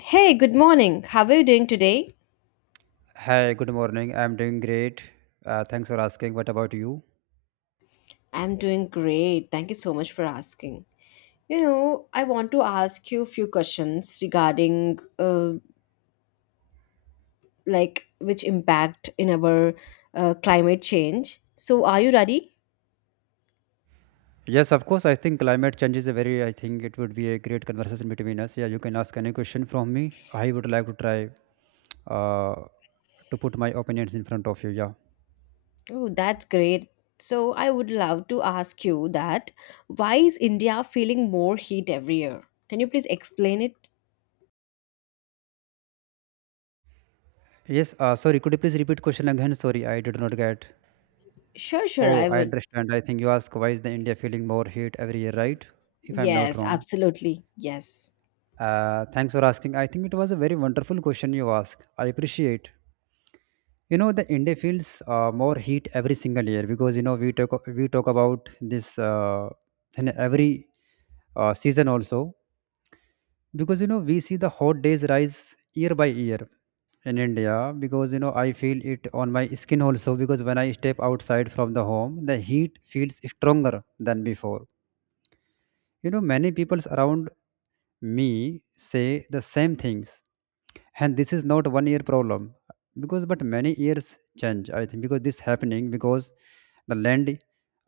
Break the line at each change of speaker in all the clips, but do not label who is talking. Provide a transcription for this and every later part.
Hey, good morning. How are you doing today?
Hi, good morning. I'm doing great. Thanks for asking. What about you?
I'm doing great. Thank you so much for asking. You know, I want to ask you a few questions regarding like which impact in our climate change. So, are you ready?
Yes, of course. I think climate change is I think it would be a great conversation between us. Yeah, you can ask any question from me. I would like to try uh, to put my opinions in front of you. Yeah.
Oh, that's great. So, I would love to ask you that why is India feeling more heat every year? Can you please explain it?
Yes, Sorry. Could you please repeat question again? Sorry, I did not get.
Sure, sure,
Oh,
I
I
would.
understand. I think you ask why is the India feeling more heat every year, right? If I'm not
Yes,
wrong.
absolutely. Yes.
Thanks for asking. I think it was a very wonderful question you asked. I appreciate. You know, the india feels more heat every single year because you know, we talk about this in every season also because you know we see the hot days rise year by year in india because you know I feel it on my skin also because when I step outside from the home the heat feels stronger than before. You know, many people around me say the same things, and this is not one year problem because but many years change. I think because this happening because the land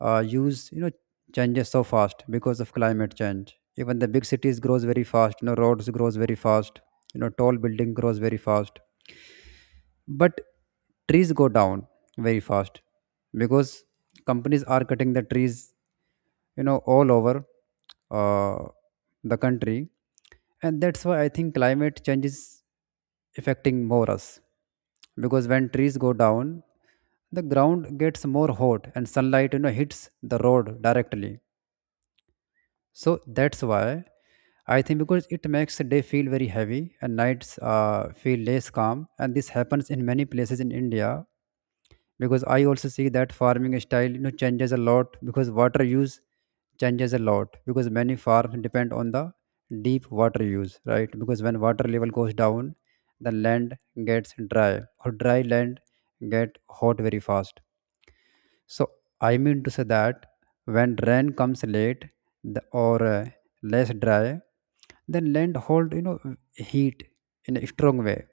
use, you know, changes so fast because of climate change. Even the big cities grows very fast. You know, roads grows very fast. You know, tall building grows very fast. But trees go down very fast because companies are cutting the trees, you know, all over uh, the country, and that's why I think climate change is affecting more us because when trees go down the ground gets more hot and sunlight, you know, hits the road directly. So that's why I think because it makes the day feel very heavy and nights feel less calm, and this happens in many places in india because I also see that farming style, you know, changes a lot because water use changes a lot because many farms depend on the deep water use, right? Because when water level goes down the land gets dry, or dry land get hot very fast. So I mean to say that when rain comes late or less dry, then land hold, you know, heat in a strong way,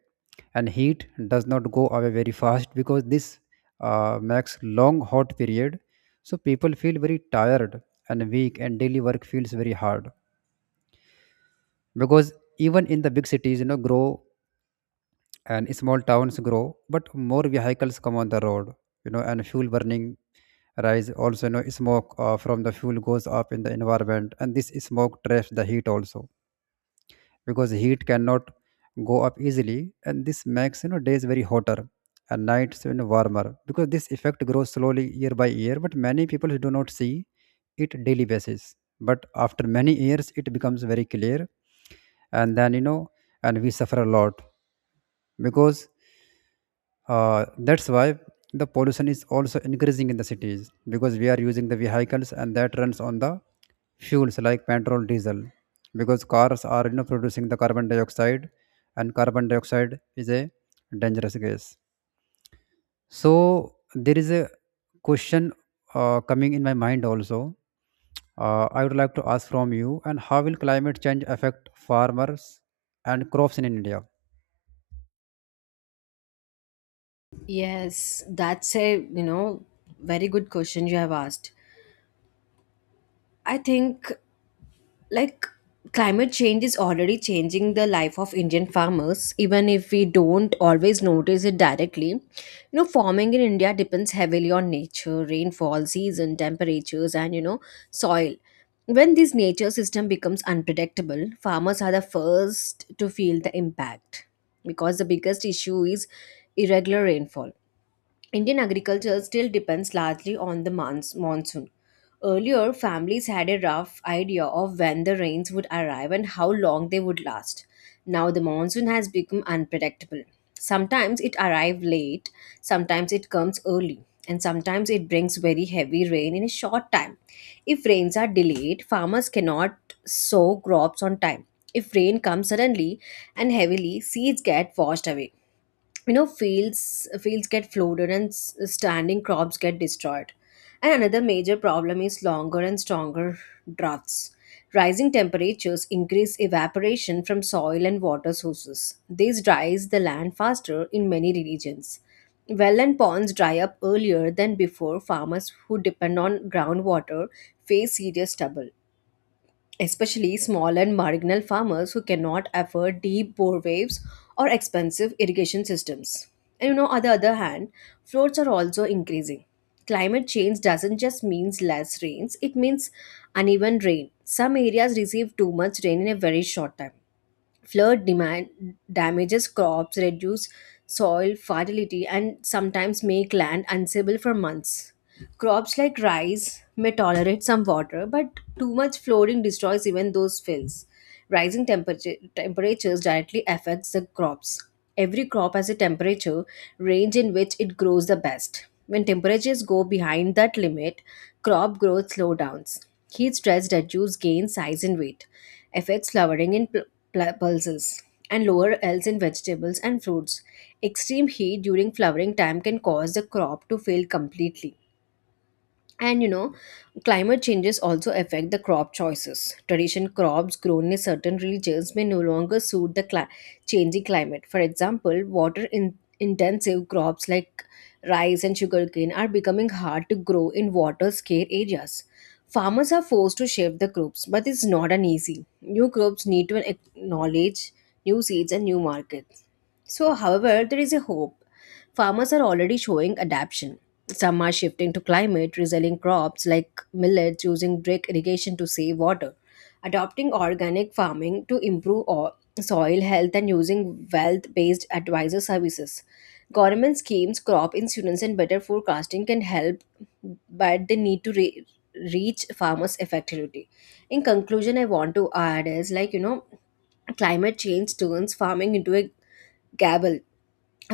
and heat does not go away very fast because this makes long hot period. So people feel very tired and weak, and daily work feels very hard because even in the big cities, you know, grow and small towns grow, but more vehicles come on the road, you know, and fuel burning rise. Also, you know, smoke from the fuel goes up in the environment, and this smoke traps the heat also because heat cannot go up easily, and this makes, you know, days very hotter and nights, you know, warmer because this effect grows slowly year by year, but many people do not see it daily basis. But after many years, it becomes very clear, and then, you know, and we suffer a lot because that's why the pollution is also increasing in the cities because we are using the vehicles, and that runs on the fuels like petrol, diesel. Because cars are, you know, producing the carbon dioxide, and carbon dioxide is a dangerous gas. So there is a question coming in my mind also. I would like to ask from you, and how will climate change affect farmers and crops in India?
Yes, that's a, you know, very good question you have asked. I think like climate change is already changing the life of Indian farmers, even if we don't always notice it directly. You know, farming in India depends heavily on nature, rainfall, season, temperatures, and you know, soil. When this nature system becomes unpredictable, farmers are the first to feel the impact because the biggest issue is irregular rainfall. Indian agriculture still depends largely on the monsoon. Earlier, families had a rough idea of when the rains would arrive and how long they would last. Now, the monsoon has become unpredictable. Sometimes it arrives late, sometimes it comes early, and sometimes it brings very heavy rain in a short time. If rains are delayed, farmers cannot sow crops on time. If rain comes suddenly and heavily, seeds get washed away, you know, fields get flooded and standing crops get destroyed. And another major problem is longer and stronger droughts. Rising temperatures increase evaporation from soil and water sources. This dries the land faster in many regions. Well and ponds dry up earlier than before. Farmers who depend on groundwater face serious trouble, especially small and marginal farmers who cannot afford deep bore waves or expensive irrigation systems. And you know, on the other hand, floods are also increasing. Climate change doesn't just means less rains, it means uneven rain. Some areas receive too much rain in a very short time. Flood demand damages crops, reduce soil fertility, and sometimes make land unstable for months. Crops like rice may tolerate some water, but too much flooding destroys even those fields. Temperatures directly affects the crops. Every crop has a temperature range in which it grows the best. When temperatures go behind that limit, crop growth slowdowns. Heat stress reduces gain size and weight, affects flowering in pulses and lower yields in vegetables and fruits. Extreme heat during flowering time can cause the crop to fail completely. And you know, climate changes also affect the crop choices. Tradition crops grown in certain regions may no longer suit the changing climate. For example, water intensive crops like rice and sugarcane are becoming hard to grow in water scarce areas. Farmers are forced to shift the crops, but it's not an easy. New crops need to acknowledge new seeds and new markets. So, however, there is a hope. Farmers are already showing adaptation. Some are shifting to climate resilient crops like millets, using drip irrigation to save water, adopting organic farming to improve soil health, and using wealth-based advisor services. Government schemes, crop insurance and better forecasting can help, but they need to reach farmers effectively. In conclusion, I want to add is like, you know, climate change turns farming into a gamble.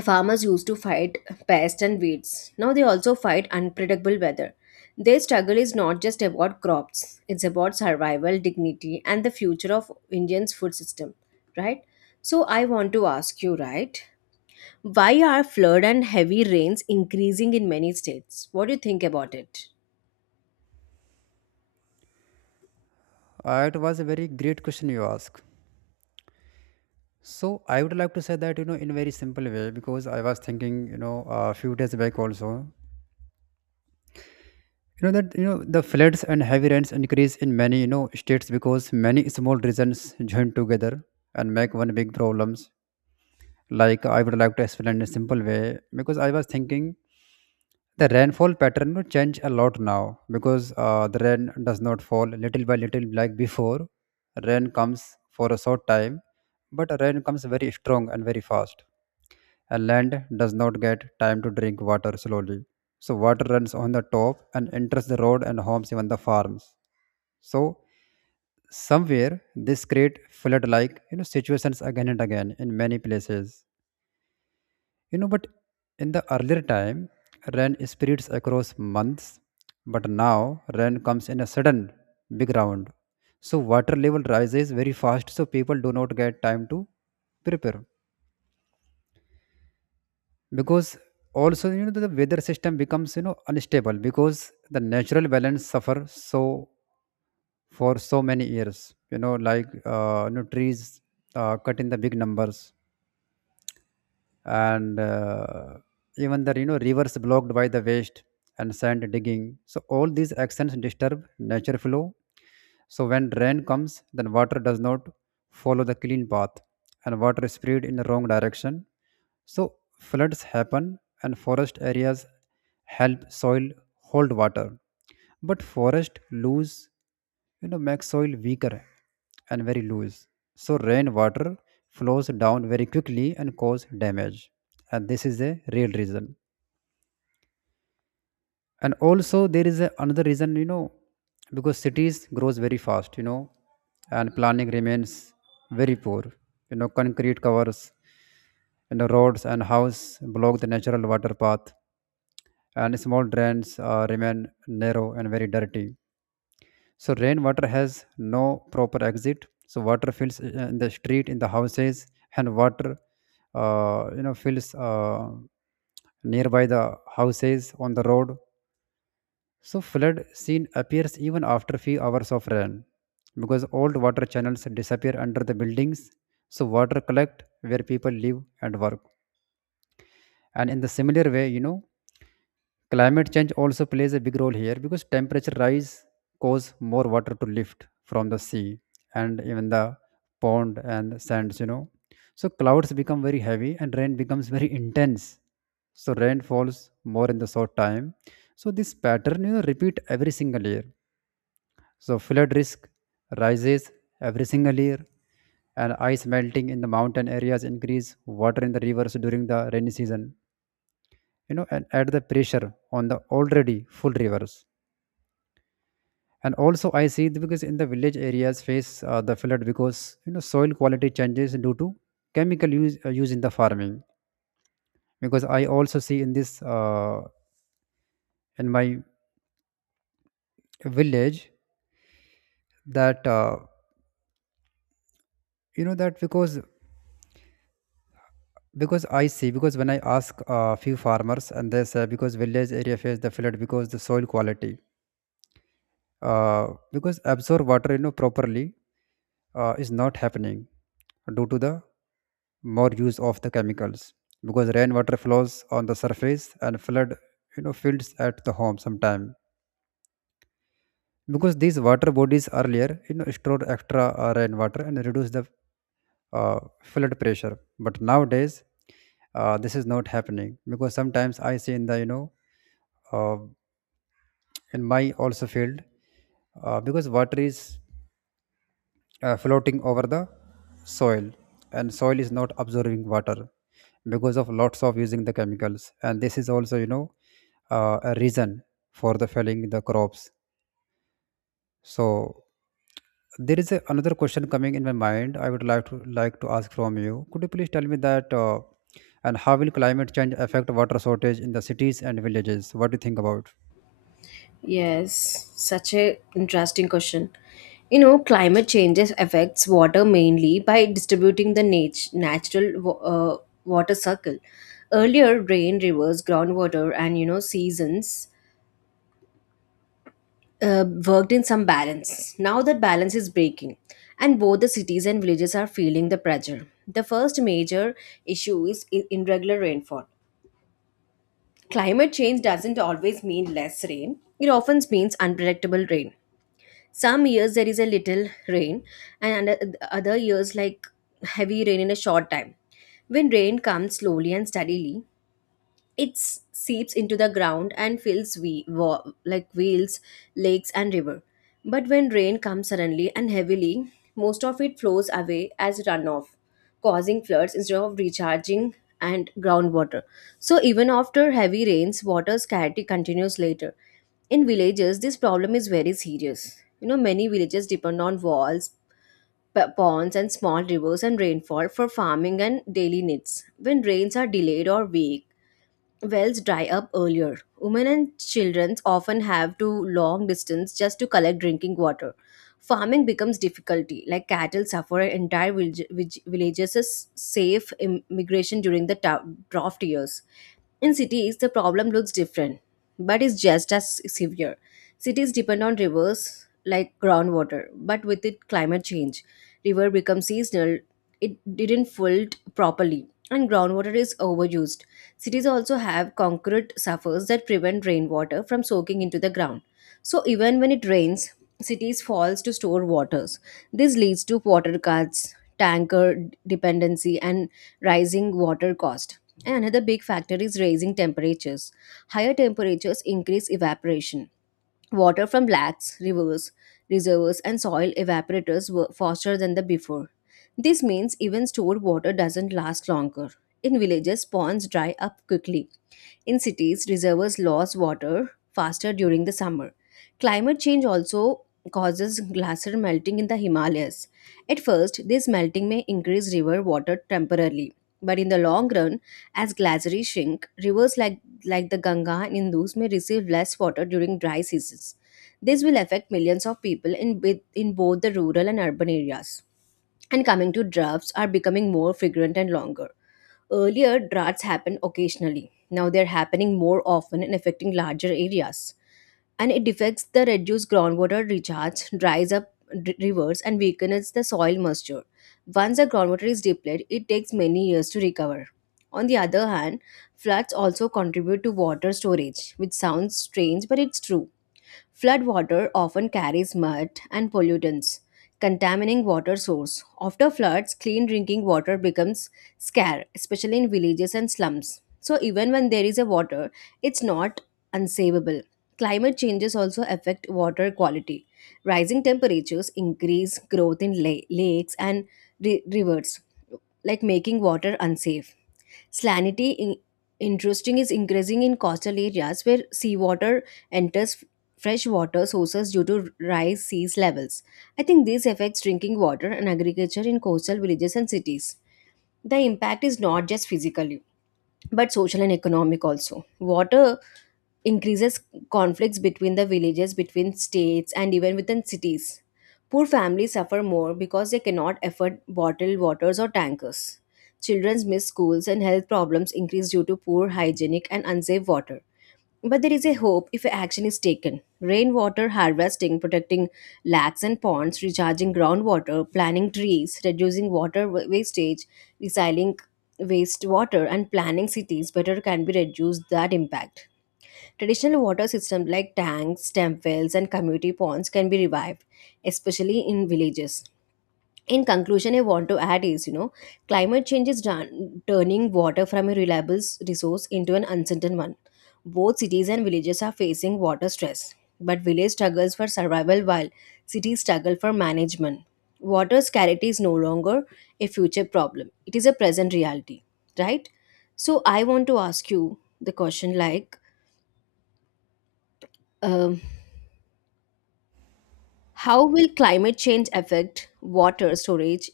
Farmers used to fight pests and weeds. Now they also fight unpredictable weather. Their struggle is not just about crops, it's about survival, dignity, and the future of Indian's food system, right? So I want to ask you, right? Why are flood and heavy rains increasing in many states? What do you think about it?
It was a very great question you asked. So I would like to say that, you know, in very simple way because I was thinking, you know, a few days back also, you know, that you know the floods and heavy rains increase in many, you know, states because many small regions join together and make one big problems. Like I would like to explain in a simple way because I was thinking the rainfall pattern will change a lot now because the rain does not fall little by little like before. Rain comes for a short time, but rain comes very strong and very fast. A land does not get time to drink water slowly. So water runs on the top and enters the road and homes, even the farms. So somewhere this create flood like, you know, situations again and again in many places. You know, but in the earlier time, rain spreads across months, but now rain comes in a sudden big round. So water level rises very fast, so people do not get time to prepare. Because also, you know, the weather system becomes, you know, unstable because the natural balance suffer so for so many years, you know, like you know, trees cut in the big numbers, and even the, you know, rivers blocked by the waste and sand digging. So all these actions disturb nature flow. So when rain comes then water does not follow the clean path, and water is spread in the wrong direction, so floods happen. And forest areas help soil hold water. But forest loose, you know, makes soil weaker and very loose. So rainwater flows down very quickly and cause damage. And this is a real reason. And also there is another reason, you know, because cities grows very fast, you know, and planning remains very poor. You know, concrete covers, you know, roads and house block the natural water path, and small drains remain narrow and very dirty. So rainwater has no proper exit. So water fills in the street, in the houses, and water you know, fills nearby the houses on the road. So flood scene appears even after few hours of rain because old water channels disappear under the buildings. So water collect where people live and work. And in the similar way, you know, climate change also plays a big role here because temperature rise cause more water to lift from the sea and even the pond and sands, you know. So clouds become very heavy and rain becomes very intense, so rain falls more in the short time. So this pattern, you know, repeat every single year. So flood risk rises every single year, and ice melting in the mountain areas increase water in the rivers during the rainy season. You know, and add the pressure on the already full rivers. And also, I see it because in the village areas face the flood because, you know, soil quality changes due to chemical use in the farming. Because I also see in this in my village that you know that because when I ask a few farmers, and they say because village area face the flood because the soil quality because absorb water, you know, properly is not happening due to the more use of the chemicals because rainwater flows on the surface and flood, you know, fields at the home sometime because these water bodies earlier, you know, stored extra rainwater and reduce the flood pressure. But nowadays, this is not happening because sometimes I see in the, you know, uh, in my also field because water is floating over the soil, and soil is not absorbing water because of lots of using the chemicals, and this is also, you know, a reason for the felling the crops. So there is another question coming in my mind. I would like to ask from you. Could you please tell me that and how will climate change affect water shortage in the cities and villages? What do you think about?
Yes, such a interesting question. You know, climate changes affects water mainly by distributing the natural water cycle. Earlier, rain, rivers, groundwater, and you know seasons worked in some balance. Now that balance is breaking, and both the cities and villages are feeling the pressure. The first major issue is irregular rainfall. Climate change doesn't always mean less rain. It often means unpredictable rain. Some years there is a little rain, and other years like heavy rain in a short time. When rain comes slowly and steadily, it seeps into the ground and fills like wheels, lakes, and river. But when rain comes suddenly and heavily, most of it flows away as runoff, causing floods instead of recharging and groundwater. So even after heavy rains, water scarcity continues later. In villages, this problem is very serious. You know, many villages depend on walls, ponds, and small rivers and rainfall for farming and daily needs. When rains are delayed or weak, wells dry up earlier. Women and children often have to long distance just to collect drinking water. Farming becomes difficulty, like cattle suffer and entire villages is safe immigration during the drought years. In cities, the problem looks different, but is just as severe. Cities depend on rivers like groundwater, but with it, climate change. River becomes seasonal, it didn't flood properly, and groundwater is overused. Cities also have concrete surfaces that prevent rainwater from soaking into the ground. So even when it rains, cities falls to store waters. This leads to water cuts, tanker dependency and rising water cost. And another big factor is raising temperatures. Higher temperatures increase evaporation. Water from lakes, rivers, reservoirs, and soil evaporators were faster than the before. This means even stored water doesn't last longer. In villages, ponds dry up quickly. In cities, reservoirs lose water faster during the summer. Climate change also causes glacier melting in the Himalayas. At first, this melting may increase river water temporarily. But in the long run, as glaciers shrink, rivers like the Ganga and Indus may receive less water during dry seasons. This will affect millions of people in, in both the rural and urban areas. And coming to droughts are becoming more frequent and longer. Earlier, droughts happened occasionally. Now they're happening more often and affecting larger areas. And it affects the reduced groundwater recharge, dries up rivers, and weakens the soil moisture. Once the groundwater is depleted, it takes many years to recover. On the other hand, floods also contribute to water storage, which sounds strange, but it's true. Floodwater often carries mud and pollutants, contaminating water source. After floods, clean drinking water becomes scarce, especially in villages and slums. So even when there is a water, it's not unsavable. Climate changes also affect water quality. Rising temperatures increase growth in lakes and rivers, like making water unsafe. Salinity interesting is increasing in coastal areas where seawater enters freshwater sources due to rise sea levels. I think this affects drinking water and agriculture in coastal villages and cities. The impact is not just physically, but social and economic also. Water increases conflicts between the villages, between states, and even within cities. Poor families suffer more because they cannot afford bottled waters or tankers. Children miss schools, and health problems increase due to poor hygienic and unsafe water. But there is a hope if action is taken. Rainwater harvesting, protecting lakes and ponds, recharging groundwater, planting trees, reducing water wastage, recycling wastewater, and planning cities better can be reduced that impact. Traditional water systems like tanks, stem wells, and community ponds can be revived, especially in villages. In conclusion, I want to add is you know, climate change is done, turning water from a reliable resource into an uncertain one. Both cities and villages are facing water stress, but village struggles for survival while cities struggle for management. Water scarcity is no longer a future problem; it is a present reality, right? So I want to ask you the question like. Um, How will climate change affect water storage?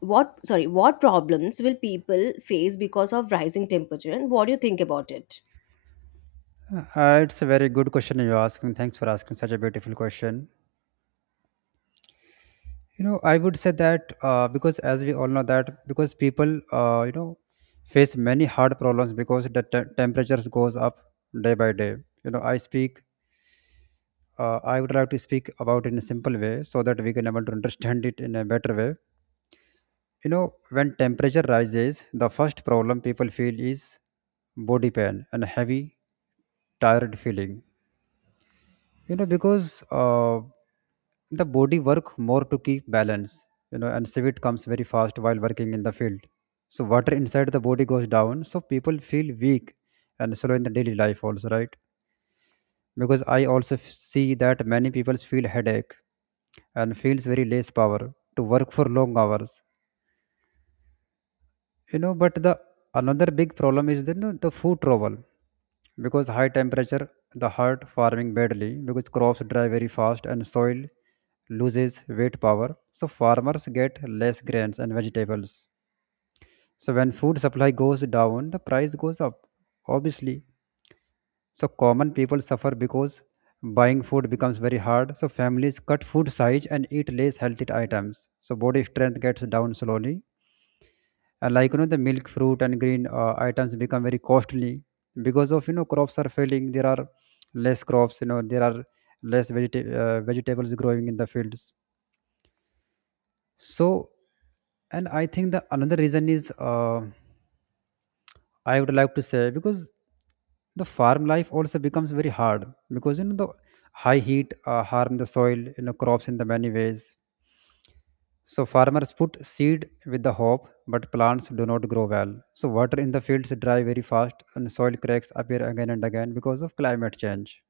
What sorry, what problems will people face because of rising temperature and what do you think about it?
It's a very good question you're asking. Thanks for asking such a beautiful question. You know, I would say that because as we all know that because people, you know, face many hard problems because the temperatures goes up day by day. You know, I would like to speak about in a simple way so that we can able to understand it in a better way. You know, when temperature rises, the first problem people feel is body pain and heavy, tired feeling. You know, because the body work more to keep balance. You know, and sweat comes very fast while working in the field. So water inside the body goes down, so people feel weak and slow in the daily life also, right? Because I also see that many people feel headache and feels very less power to work for long hours, you know. But the another big problem is the then the food trouble because high temperature the heart farming badly because crops dry very fast and soil loses weight power. So farmers get less grains and vegetables. So when food supply goes down the price goes up, obviously. So common people suffer because buying food becomes very hard. So families cut food size and eat less healthy items. So body strength gets down slowly. And like the milk, fruit, and green items become very costly because of crops are failing. There are less crops. There are less vegetables growing in the fields. So, and I think the another reason is. I would like to say because the farm life also becomes very hard because the high heat harm the soil, you know, crops in the many ways. So farmers put seed with the hope, but plants do not grow well. So water in the fields dry very fast and soil cracks appear again and again because of climate change.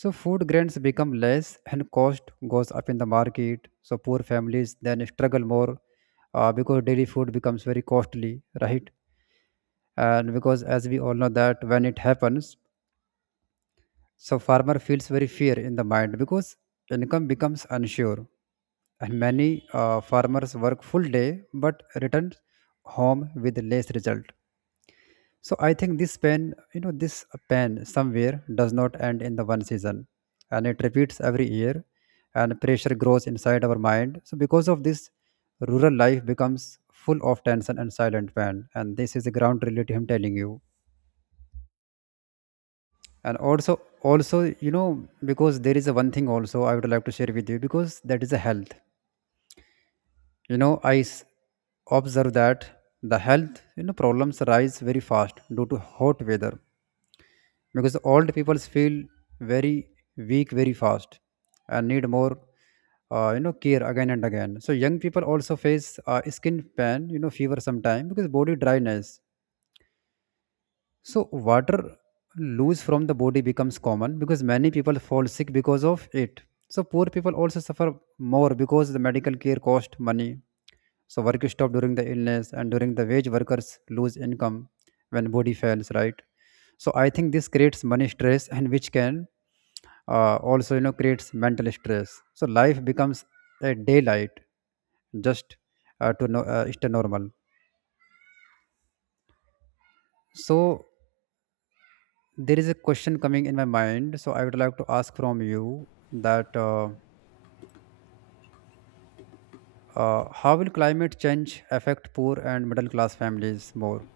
So food grains become less and cost goes up in the market, so poor families then struggle more, because daily food becomes very costly, right? And because as we all know that when it happens, so farmer feels very fear in the mind because income becomes unsure. And many farmers work full day but return home with less result. So I think this pain, you know, this pain somewhere does not end in the one season, and it repeats every year, and pressure grows inside our mind. So because of this, rural life becomes full of tension and silent pain, and this is the ground reality I'm telling you. And also, also, you know, because there is a one thing also I would like to share with you, because that is a health. You know, observe that the health, you know, problems rise very fast due to hot weather because old people feel very weak very fast and need more care again and again. So young people also face skin pain, you know, fever sometime because body dryness. So water loose from the body becomes common because many people fall sick because of it. So poor people also suffer more because the medical care cost money. So work is stopped during the illness, and during the wage workers lose income when body fails, right? So I think this creates money stress, and which can also, you know, creates mental stress. So life becomes a daylight just to no, stay normal. So there is a question coming in my mind, so I would like to ask from you that how will climate change affect poor and middle class families more?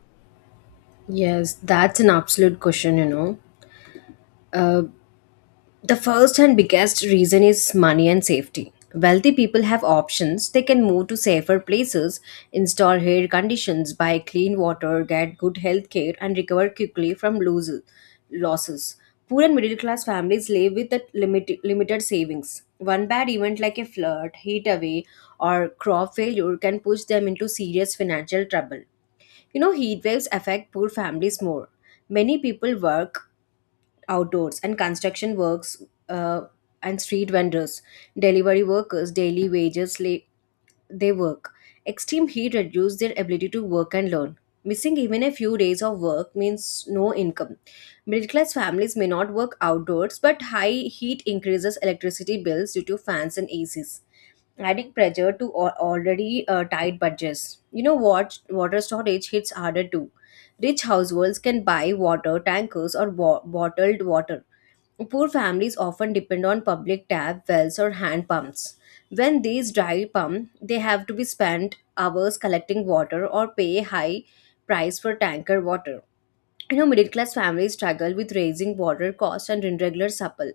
Yes, that's an absolute question, you know. The first and biggest reason is money and safety. Wealthy people have options. They can move to safer places, install air conditions, buy clean water, get good health care, and recover quickly from losses. Poor and middle class families live with the limited savings. One bad event like a flood, heat away, or crop failure can push them into serious financial trouble. You know, heat waves affect poor families more. Many people work outdoors and construction works uh, and street vendors, delivery workers, daily wages, they work. Extreme heat reduces their ability to work and learn. Missing even a few days of work means no income. Middle class families may not work outdoors, but high heat increases electricity bills due to fans and ACs, adding pressure to already tight budgets. You know what? Water storage hits harder too. Rich households can buy water tankers or bottled water. Poor families often depend on public tap wells or hand pumps. When these dry pump, they have to be spent hours collecting water or pay high price for tanker water. You know, middle class families struggle with raising water costs and irregular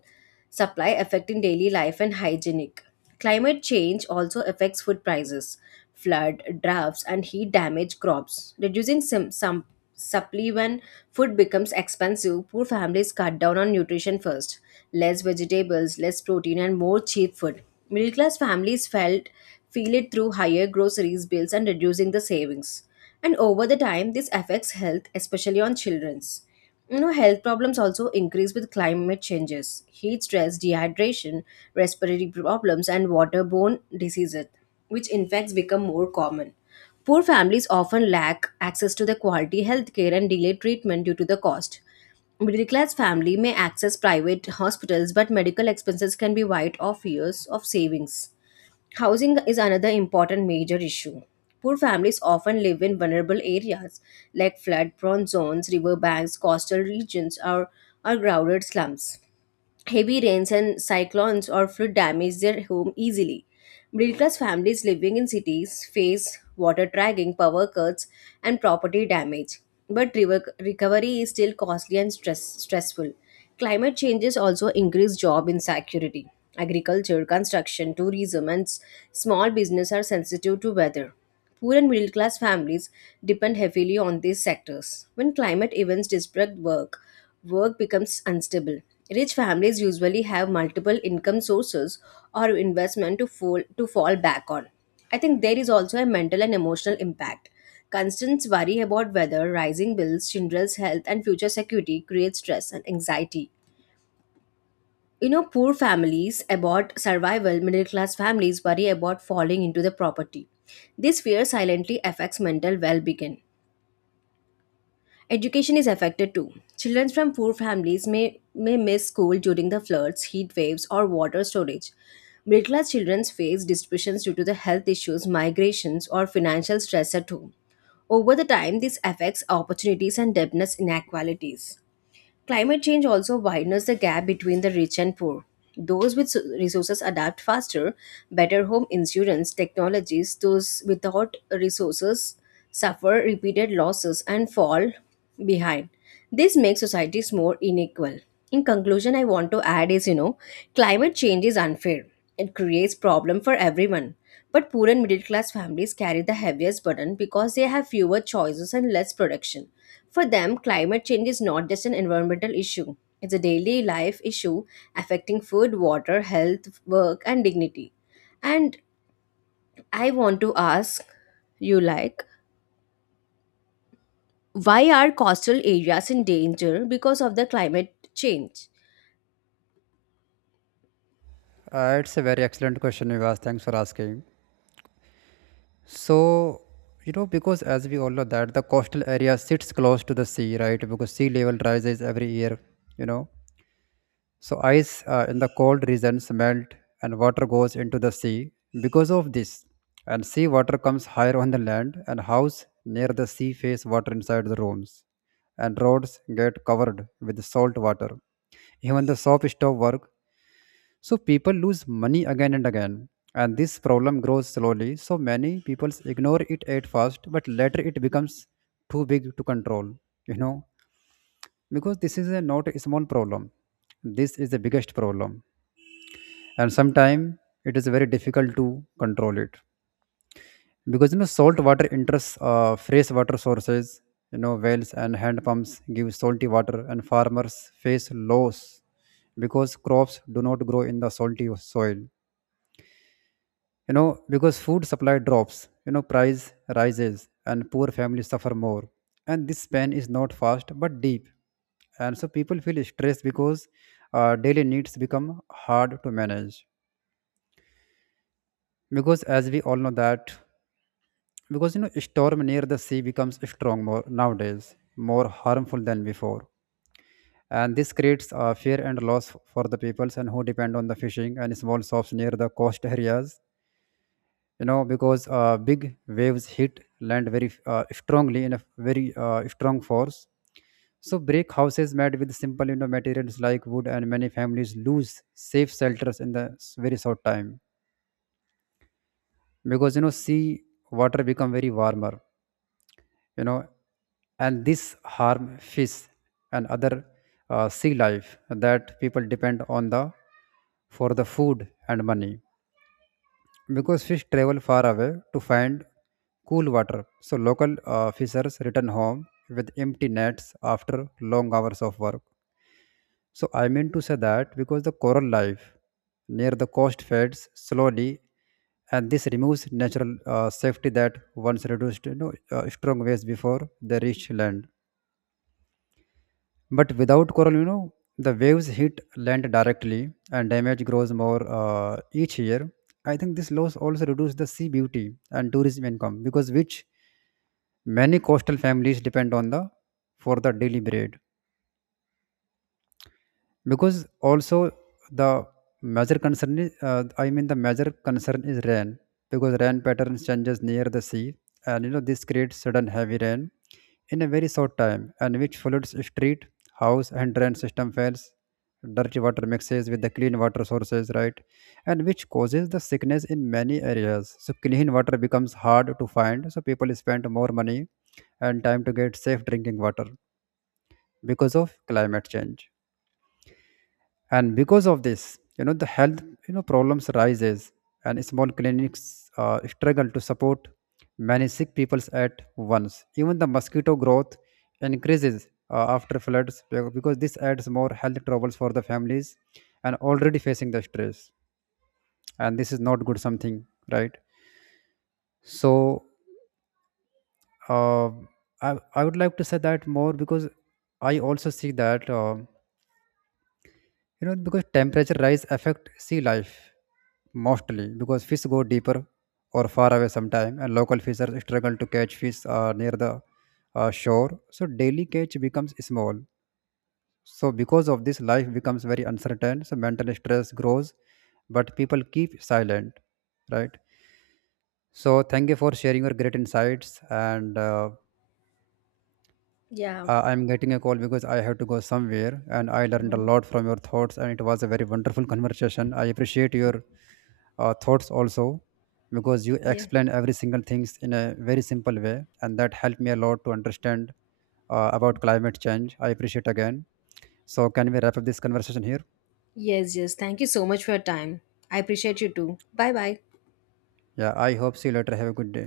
supply, affecting daily life and hygienic. Climate change also affects food prices. Flood, droughts, and heat damage crops. Reducing some supply when food becomes expensive, poor families cut down on nutrition first. Less vegetables, less protein, and more cheap food. Middle class families felt feel it through higher groceries bills and reducing the savings, and over the time this affects health, especially on children's, you know, health problems also increase with climate changes. Heat stress, dehydration, respiratory problems, and waterborne diseases which infects become more common. Poor families often lack access to the quality health care and delay treatment due to the cost. Middle class family may access private hospitals, but medical expenses can be wiped off years of savings. Housing is another important major issue. Poor families often live in vulnerable areas like flood prone zones, riverbanks, coastal regions, or crowded slums. Heavy rains and cyclones or flood damage their home easily. Middle class families living in cities face water dragging, power cuts, and property damage. But recovery is still costly and stressful. Climate changes also increase job insecurity. Agriculture, construction, tourism, and small business are sensitive to weather. Poor and middle class families depend heavily on these sectors. When climate events disrupt work, work becomes unstable. Rich families usually have multiple income sources or investment to fall back on. I think there is also a mental and emotional impact. Constant worry about weather, rising bills, children's health, and future security creates stress and anxiety. You know, poor families about survival, middle class families worry about falling into the property. This fear silently affects mental well being. Education is affected too. Children from poor families may miss school during the floods, heat waves, or water shortage. Middle class children face disruptions due to the health issues, migrations, or financial stress at home. Over the time, this affects opportunities and depthness inequalities. Climate change also widens the gap between the rich and poor. Those with resources adapt faster, better home insurance technologies, those without resources suffer repeated losses and fall behind. This makes societies more unequal. In conclusion, I want to add is you know, climate change is unfair. It creates problem for everyone. But poor and middle class families carry the heaviest burden because they have fewer choices and less production. For them, climate change is not just an environmental issue, it's a daily life issue affecting food, water, health, work, and dignity. And I want to ask you, like, why are coastal areas in danger because of the climate change?
It's a very excellent question you asked. Thanks for asking. So, you know, because as we all know that the coastal area sits close to the sea, right? Because sea level rises every year, you know. So ice in the cold regions melt and water goes into the sea because of this. And sea water comes higher on the land, and house near the sea face water inside the rooms. And roads get covered with salt water. Even the shop stop work. So people lose money again and again. And this problem grows slowly. So many people ignore it at first, but later it becomes too big to control. You know, because this is a not a small problem. This is the biggest problem, and sometimes it is very difficult to control it because, you know, salt water enters fresh water sources. You know, wells and hand pumps give salty water, and farmers face loss because crops do not grow in the salty soil. You know, because food supply drops, you know, price rises and poor families suffer more. And this pain is not fast but deep. And so people feel stressed because daily needs become hard to manage, because as we all know that, because you know storm near the sea becomes strong more nowadays, more harmful than before. And this creates fear and loss for the peoples and who depend on the fishing and small shops near the coast areas. You know, because big waves hit land very strongly, in a very strong force. So brick houses made with simple, you know, materials like wood, and many families lose safe shelters in the very short time. Because, you know, sea water become very warmer, you know, and this harm fish and other sea life that people depend on the for the food and money. Because fish travel far away to find cool water, so local fishers return home with empty nets after long hours of work. So I mean to say that, because the coral life near the coast fades slowly, and this removes natural safety that once reduced, strong waves before they reach land. But without coral, you know, the waves hit land directly and damage grows more each year. I think this loss also reduces the sea beauty and tourism income because which many coastal families depend on the for the daily bread. Because also the major concern is the major concern is rain, because rain pattern changes near the sea. And, you know, this creates sudden heavy rain in a very short time, and which floods street, house, and drain system fails. Dirty water mixes with the clean water sources, right? And which causes the sickness in many areas. So clean water becomes hard to find, so people spend more money and time to get safe drinking water because of climate change. And because of this, you know, the health, you know, problems rises, and small clinics struggle to support many sick people at once. Even the mosquito growth increases after floods, because this adds more health troubles for the families and already facing the stress. And this is not good something, right? So, uh, I would like to say that more because I also see that you know, because temperature rise affect sea life mostly because fish go deeper or far away sometime, and local fishers struggle to catch fish near the shore. So daily catch becomes small. So because of this, life becomes very uncertain, so mental stress grows, but people keep silent, right? So thank you for sharing your great insights. And uh,
Yeah.
I- i'm getting a call because I have to go somewhere, and I learned a
Mhm.
lot from your thoughts, and it was a very wonderful conversation. I appreciate your thoughts also, because you
Yeah.
explain every single things in a very simple way, and that helped me a lot to understand about climate change. I appreciate again. So can we wrap up this conversation here?
Yes, yes. Thank you so much for your time. I appreciate you too. Bye bye.
Yeah, I hope see you later. Have a good day.